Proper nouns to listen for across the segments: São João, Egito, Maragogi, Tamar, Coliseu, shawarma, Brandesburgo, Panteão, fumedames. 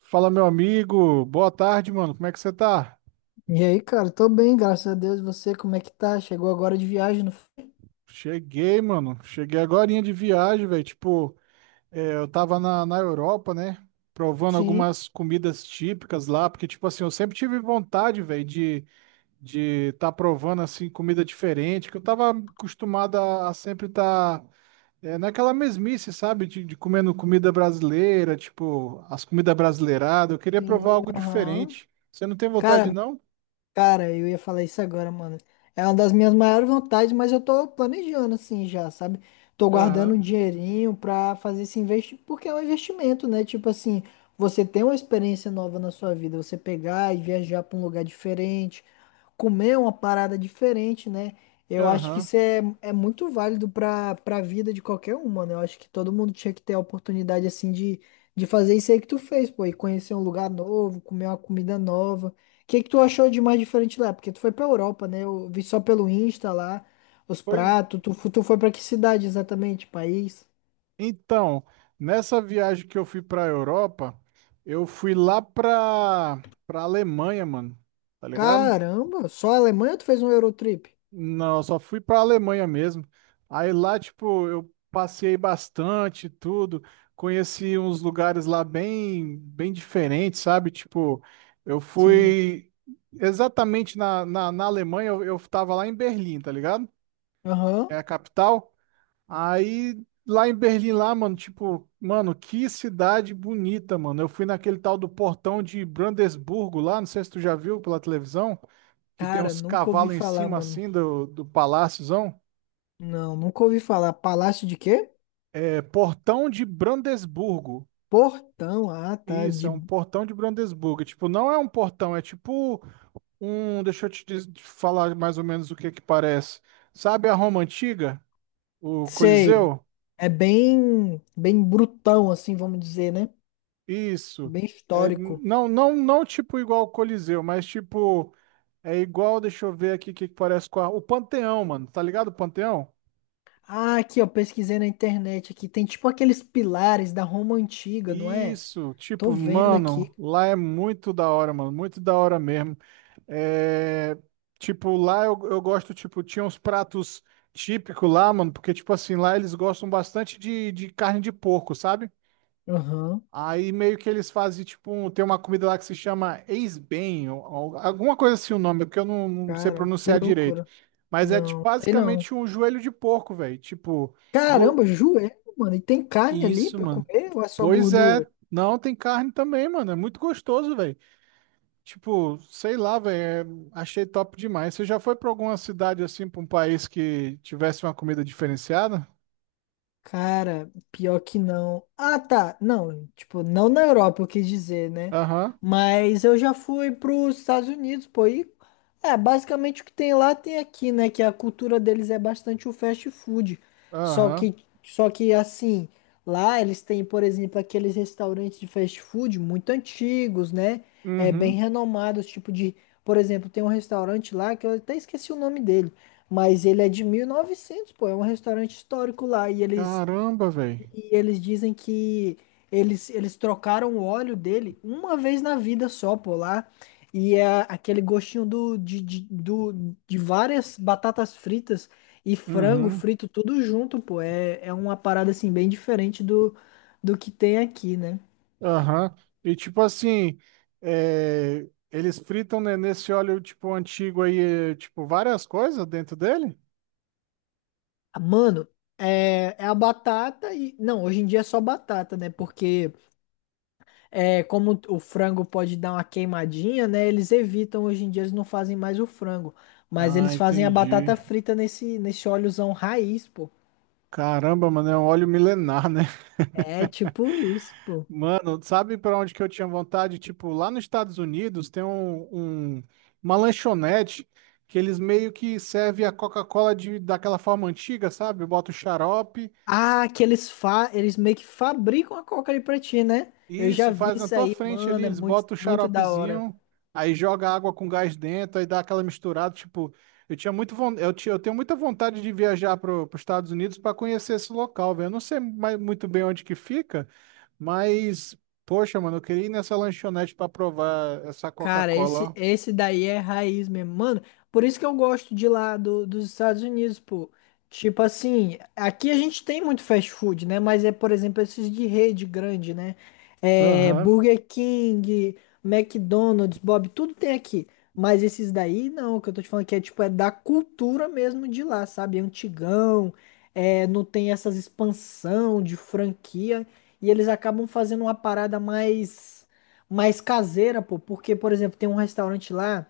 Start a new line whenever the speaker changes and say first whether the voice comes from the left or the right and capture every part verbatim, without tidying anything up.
right: Fala, meu amigo. Boa tarde, mano. Como é que você tá?
left: E aí, cara, tô bem, graças a Deus. E você, como é que tá? Chegou agora de viagem, não foi?
right: Cheguei, mano. Cheguei agorinha de viagem, velho. Tipo, é, eu tava na, na Europa, né? Provando
left: Sim,
right: algumas comidas típicas lá, porque, tipo assim, eu sempre tive vontade, velho, de de tá provando, assim, comida diferente, que eu tava acostumado a, a sempre tá é, naquela mesmice, sabe? De, de comendo comida brasileira, tipo, as comidas brasileiradas. Eu queria provar
left: sim,
right: algo
left: aham.
right: diferente. Você não tem vontade,
left: Cara,
right: não?
left: cara, eu ia falar isso agora, mano. É uma das minhas maiores vontades, mas eu tô planejando assim já, sabe? Tô guardando
right: Aham,
left: um dinheirinho pra fazer esse investimento, porque é um investimento, né? Tipo assim, você tem uma experiência nova na sua vida, você pegar e viajar pra um lugar diferente, comer uma parada diferente, né? Eu acho que
right: aham.
left: isso é, é muito válido para para a vida de qualquer um, mano. Eu acho que todo mundo tinha que ter a oportunidade, assim, de, de fazer isso aí que tu fez, pô, e conhecer um lugar novo, comer uma comida nova. O que que tu achou de mais diferente lá? Porque tu foi pra Europa, né? Eu vi só pelo Insta lá, os
right: Pois
left: pratos. Tu, fu- tu foi pra que cidade exatamente? País?
right: Então, nessa viagem que eu fui pra Europa, eu fui lá pra, pra Alemanha, mano. Tá ligado?
left: Caramba, só a Alemanha ou tu fez um Eurotrip?
right: Não, eu só fui pra Alemanha mesmo. Aí lá, tipo, eu passei bastante, tudo. Conheci uns lugares lá bem, bem diferentes, sabe? Tipo, eu
left: Sim.
right: fui exatamente na, na, na Alemanha, eu, eu tava lá em Berlim, tá ligado? É
left: Aham.
right: a capital. Aí lá em Berlim, lá, mano, tipo, mano, que cidade bonita, mano. Eu fui naquele tal do portão de Brandesburgo lá, não sei se tu já viu pela televisão, que tem
left: Cara,
right: uns
left: nunca ouvi
right: cavalos em
left: falar,
right: cima
left: mano.
right: assim do, do paláciozão.
left: Não, nunca ouvi falar. Palácio de quê?
right: É portão de Brandesburgo.
left: Portão, ah, tá,
right: Isso, é
left: de,
right: um portão de Brandesburgo. Tipo, não é um portão, é tipo um. Deixa eu te diz- te falar mais ou menos o que que parece. Sabe a Roma Antiga? O
left: sei,
right: Coliseu?
left: é bem, bem brutão, assim, vamos dizer, né?
right: Isso.
left: Bem
right: É,
left: histórico.
right: não, não, não tipo igual o Coliseu, mas tipo, é igual, deixa eu ver aqui o que que parece com a- o Panteão, mano. Tá ligado o Panteão?
left: Ah, aqui, ó, pesquisei na internet aqui, tem tipo aqueles pilares da Roma Antiga, não é?
right: Isso,
left: Tô
right: tipo,
left: vendo
right: mano,
left: aqui.
right: lá é muito da hora, mano, muito da hora mesmo. É, tipo, lá eu, eu gosto, tipo, tinha uns pratos típicos lá, mano, porque, tipo assim, lá eles gostam bastante de, de carne de porco, sabe?
left: Aham,
right: Aí meio que eles fazem, tipo, um- tem uma comida lá que se chama ex-bem, ou- ou alguma coisa assim o nome, porque eu não, não sei
left: cara, que
right: pronunciar direito.
left: loucura.
right: Mas é tipo,
left: Não, sei não.
right: basicamente um joelho de porco, velho. Tipo, go-
left: Caramba, joelho, mano, e tem carne ali
right: isso,
left: pra
right: mano.
left: comer ou é só
right: Pois é,
left: gordura?
right: não, tem carne também, mano. É muito gostoso, velho. Tipo, sei lá, velho. é- Achei top demais. Você já foi pra alguma cidade assim, pra um país que tivesse uma comida diferenciada?
left: Cara, pior que não. Ah, tá. Não, tipo, não na Europa, eu quis dizer, né?
right: Aham,
left: Mas eu já fui pros Estados Unidos, pô. E é basicamente o que tem lá tem aqui, né? Que a cultura deles é bastante o fast food. Só
right: aham,
left: que, só que assim, lá eles têm, por exemplo, aqueles restaurantes de fast food muito antigos, né? É, bem
right: uhum.
left: renomados, tipo de. Por exemplo, tem um restaurante lá que eu até esqueci o nome dele, mas ele é de mil e novecentos, pô. É um restaurante histórico lá e eles
right: Caramba, velho.
left: e eles dizem que eles, eles trocaram o óleo dele uma vez na vida só, pô, lá. E é aquele gostinho do, de, de, do, de várias batatas fritas e frango
right: Uhum.
left: frito, tudo junto, pô. É, é uma parada, assim, bem diferente do, do que tem aqui, né?
right: Aham. E tipo assim, é, eles fritam, né, nesse óleo tipo antigo aí, é, tipo várias coisas dentro dele?
left: Mano, é, é a batata e... Não, hoje em dia é só batata, né? Porque... é, como o frango pode dar uma queimadinha, né? Eles evitam, hoje em dia eles não fazem mais o frango, mas
right: Ah,
left: eles fazem a
right: entendi.
left: batata frita nesse, nesse óleozão raiz, pô.
right: Caramba, mano, é um óleo milenar, né?
left: É tipo isso, pô.
right: Mano, sabe pra onde que eu tinha vontade? Tipo, lá nos Estados Unidos tem um, um- uma lanchonete que eles meio que servem a Coca-Cola de daquela forma antiga, sabe? Bota o xarope.
left: Ah, que eles fa eles meio que fabricam a coca ali pra ti, né? Eu já
right: Isso,
left: vi
right: faz na
left: isso
right: tua
left: aí,
right: frente ali,
left: mano, é
right: eles
left: muito,
right: botam o
left: muito da hora.
right: xaropezinho, aí joga água com gás dentro, aí dá aquela misturada, tipo, eu tinha muito, von- eu tinha, eu tenho muita vontade de viajar para os Estados Unidos para conhecer esse local, velho. Eu não sei mais, muito bem onde que fica, mas poxa, mano, eu queria ir nessa lanchonete para provar essa
left: Cara, esse,
right: Coca-Cola.
left: esse daí é raiz mesmo. Mano, por isso que eu gosto de lá do- dos Estados Unidos, pô. Tipo assim, aqui a gente tem muito fast food, né? Mas é, por exemplo, esses de rede grande, né?
right: Ó.
left: É,
right: Aham.
left: Burger King, McDonald's, Bob, tudo tem aqui. Mas esses daí, não, o que eu tô te falando que é tipo, é da cultura mesmo de lá, sabe? É antigão, é, não tem essas expansão de franquia. E eles acabam fazendo uma parada mais mais caseira, pô, porque, por exemplo, tem um restaurante lá,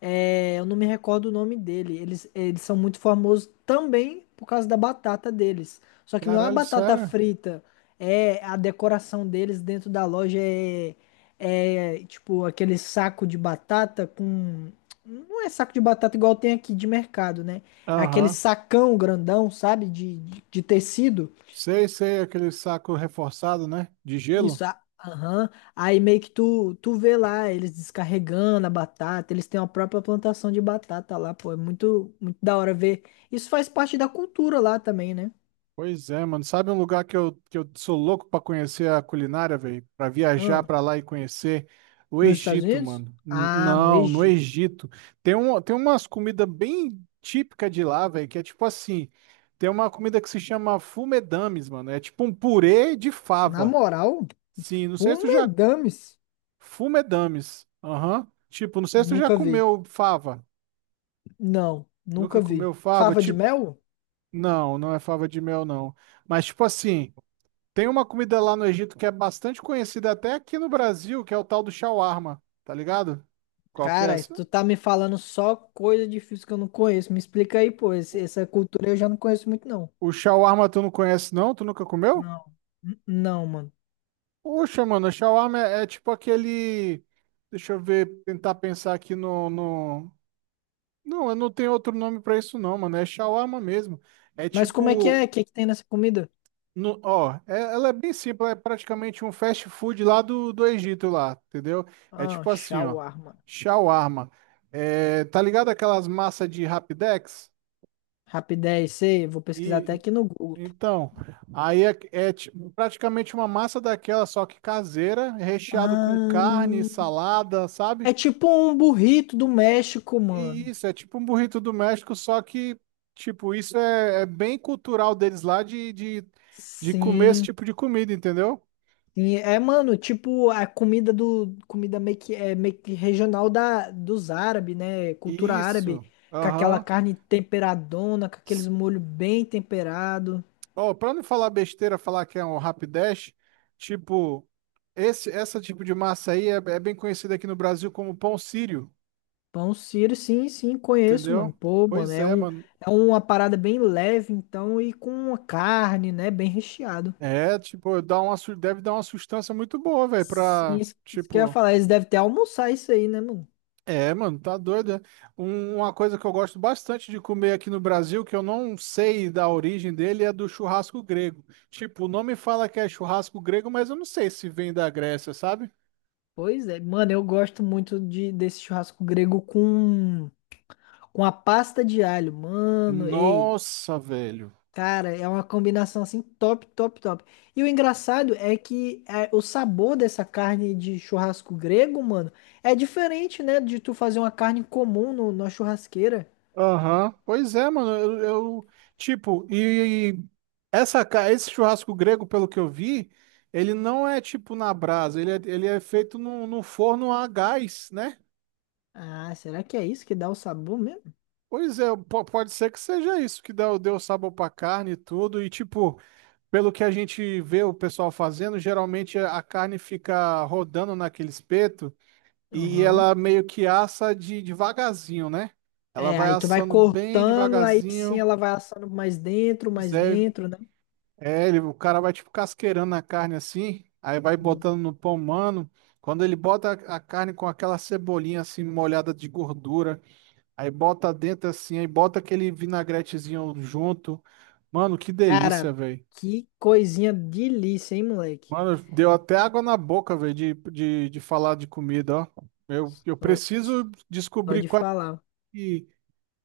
left: é, eu não me recordo o nome dele. Eles, eles são muito famosos também por causa da batata deles. Só que não é a
right: Caralho,
left: batata
right: sério?
left: frita, é a decoração deles dentro da loja é, é tipo aquele saco de batata com. Não é saco de batata igual tem aqui de mercado, né? É aquele
right: Aham.
left: sacão grandão, sabe? De, de, de tecido.
right: Sei, sei, aquele saco reforçado, né? De gelo.
left: Isso, a- aham. Aí meio que tu, tu vê lá eles descarregando a batata, eles têm a própria plantação de batata lá, pô. É muito, muito da hora ver. Isso faz parte da cultura lá também, né?
right: Pois é, mano. Sabe um lugar que eu, que eu sou louco pra conhecer a culinária, velho? Pra viajar
left: Ah,
right: pra lá e conhecer o
left: nos Estados
right: Egito, mano.
left: Unidos?
right: N-
left: Ah, no
right: não, no
left: Egito.
right: Egito. Tem, um, tem umas comidas bem típicas de lá, velho, que é tipo assim. Tem uma comida que se chama fumedames, mano. É tipo um purê de
left: Na
right: fava.
left: moral,
right: Sim, não sei se tu já.
left: pumedames.
right: Fumedames. Aham. Tipo, não sei se tu já
left: Nunca vi.
right: comeu fava.
left: Não,
right: Nunca
left: nunca
right: comeu
left: vi.
right: fava?
left: Fava de
right: Tipo,
left: mel?
right: não, não é fava de mel, não. Mas tipo assim. Tem uma comida lá no Egito que é bastante conhecida até aqui no Brasil, que é o tal do shawarma, tá ligado? Qual que é
left: Cara,
right: essa?
left: tu tá me falando só coisa difícil que eu não conheço. Me explica aí, pô. Esse- Essa cultura eu já não conheço muito, não.
right: O shawarma tu não conhece não? Tu nunca comeu?
left: Não, N- não, mano.
right: Poxa, mano, o shawarma é, é tipo aquele... Deixa eu ver, tentar pensar aqui no, no... Não, eu não tenho outro nome pra isso não, mano. É shawarma mesmo. É
left: Mas como é que é? O
right: tipo
left: que que tem nessa comida?
right: No, ó, é- ela é bem simples, é praticamente um fast food lá do, do Egito lá, entendeu? É
left: Ah,
right: tipo assim, ó,
left: shawarma.
right: shawarma. É, tá ligado aquelas massas de Rapidex?
left: Rapidez, sei. Vou pesquisar
right: E,
left: até
right: e-
left: aqui no Google.
right: então, aí é, é ti- praticamente uma massa daquela, só que caseira, recheado com
left: Ah,
right: carne, salada, sabe?
left: é tipo um burrito do México,
right: E
left: mano.
right: isso, é tipo um burrito do México, só que, tipo, isso é, é bem cultural deles lá de, de, de comer esse
left: Sim.
right: tipo de comida, entendeu?
left: Sim. É, mano, tipo a comida do comida meio que é meio que regional da dos árabes, né? Cultura árabe,
right: Isso.
left: com aquela
right: Aham.
left: carne temperadona, com aqueles molho bem temperado.
right: Ó, pra não falar besteira, falar que é um rapidash, tipo, esse, essa tipo de massa aí é, é bem conhecida aqui no Brasil como pão sírio,
left: Pão Sírio, sim, sim, conheço,
right: entendeu?
left: mano. Pô, mano,
right: Pois
left: é
right: é,
left: um,
right: mano.
left: é uma parada bem leve, então, e com uma carne, né, bem recheado.
right: É, tipo, dá uma, su- deve dar uma sustância muito boa, velho,
left: Sim,
right: pra,
left: isso, isso que eu ia
right: tipo...
left: falar, eles devem ter almoçar isso aí, né, mano?
right: É, mano, tá doido, né? Um- uma coisa que eu gosto bastante de comer aqui no Brasil, que eu não sei da origem dele, é do churrasco grego. Tipo, o nome fala que é churrasco grego, mas eu não sei se vem da Grécia, sabe?
left: Pois é, mano, eu gosto muito de, desse churrasco grego com, com a pasta de alho, mano, ei,
right: Nossa, velho.
left: cara, é uma combinação, assim, top, top, top. E o engraçado é que é, o sabor dessa carne de churrasco grego, mano, é diferente, né, de tu fazer uma carne comum no, na churrasqueira.
right: Aham, pois é, mano. Eu, eu- tipo, e, e essa, ca- esse churrasco grego, pelo que eu vi, ele não é tipo na brasa, ele é, ele é feito num, num forno a gás, né?
left: Ah, será que é isso que dá o sabor mesmo?
right: Pois é, po- pode ser que seja isso que deu, deu sabor pra carne e tudo. E, tipo, pelo que a gente vê o pessoal fazendo, geralmente a carne fica rodando naquele espeto e
left: Aham.
right: ela meio que assa de devagarzinho, né? Ela
left: É,
right: vai
left: aí tu vai
right: assando bem
left: cortando, aí sim
right: devagarzinho.
left: ela vai assando mais dentro, mais
right: Zé.
left: dentro, né?
right: É, ele, o cara vai tipo casqueirando a carne assim, aí vai botando no pão, mano. Quando ele bota a a carne com aquela cebolinha assim molhada de gordura, aí bota dentro assim, aí bota aquele vinagretezinho junto. Mano, que
left: Cara,
right: delícia, velho.
left: que coisinha delícia, hein, moleque?
right: Mano, deu até água na boca, velho, de, de, de falar de comida, ó. Eu, eu
left: Só
right: preciso
left: só
right: descobrir
left: de
right: qual
left: falar.
right: que,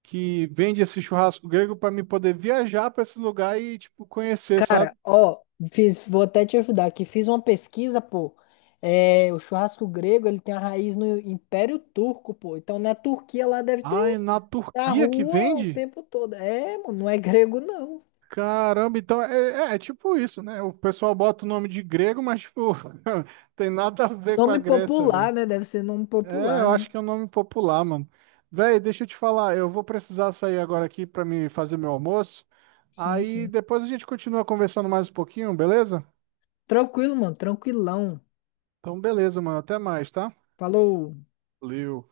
right: que vende esse churrasco grego para me poder viajar para esse lugar e, tipo, conhecer, sabe?
left: Cara, ó, fiz, vou até te ajudar aqui. Fiz uma pesquisa, pô. É, o churrasco grego, ele tem a raiz no Império Turco, pô. Então na Turquia lá deve ter
right: Ah, é na
left: na
right: Turquia que
left: rua o
right: vende?
left: tempo todo. É, mano, não é grego, não.
right: Caramba, então é, é- é tipo isso, né? O pessoal bota o nome de grego, mas tipo, tem nada a ver com a
left: Nome
right: Grécia,
left: popular,
right: velho.
left: né? Deve ser nome
right: É,
left: popular,
right: eu
left: né?
right: acho que é um nome popular, mano. Velho, deixa eu te falar, eu vou precisar sair agora aqui pra me fazer meu almoço.
left: Sim,
right: Aí
left: sim.
right: depois a gente continua conversando mais um pouquinho, beleza?
left: Tranquilo, mano. Tranquilão.
right: Então, beleza, mano. Até mais, tá?
left: Falou.
right: Valeu.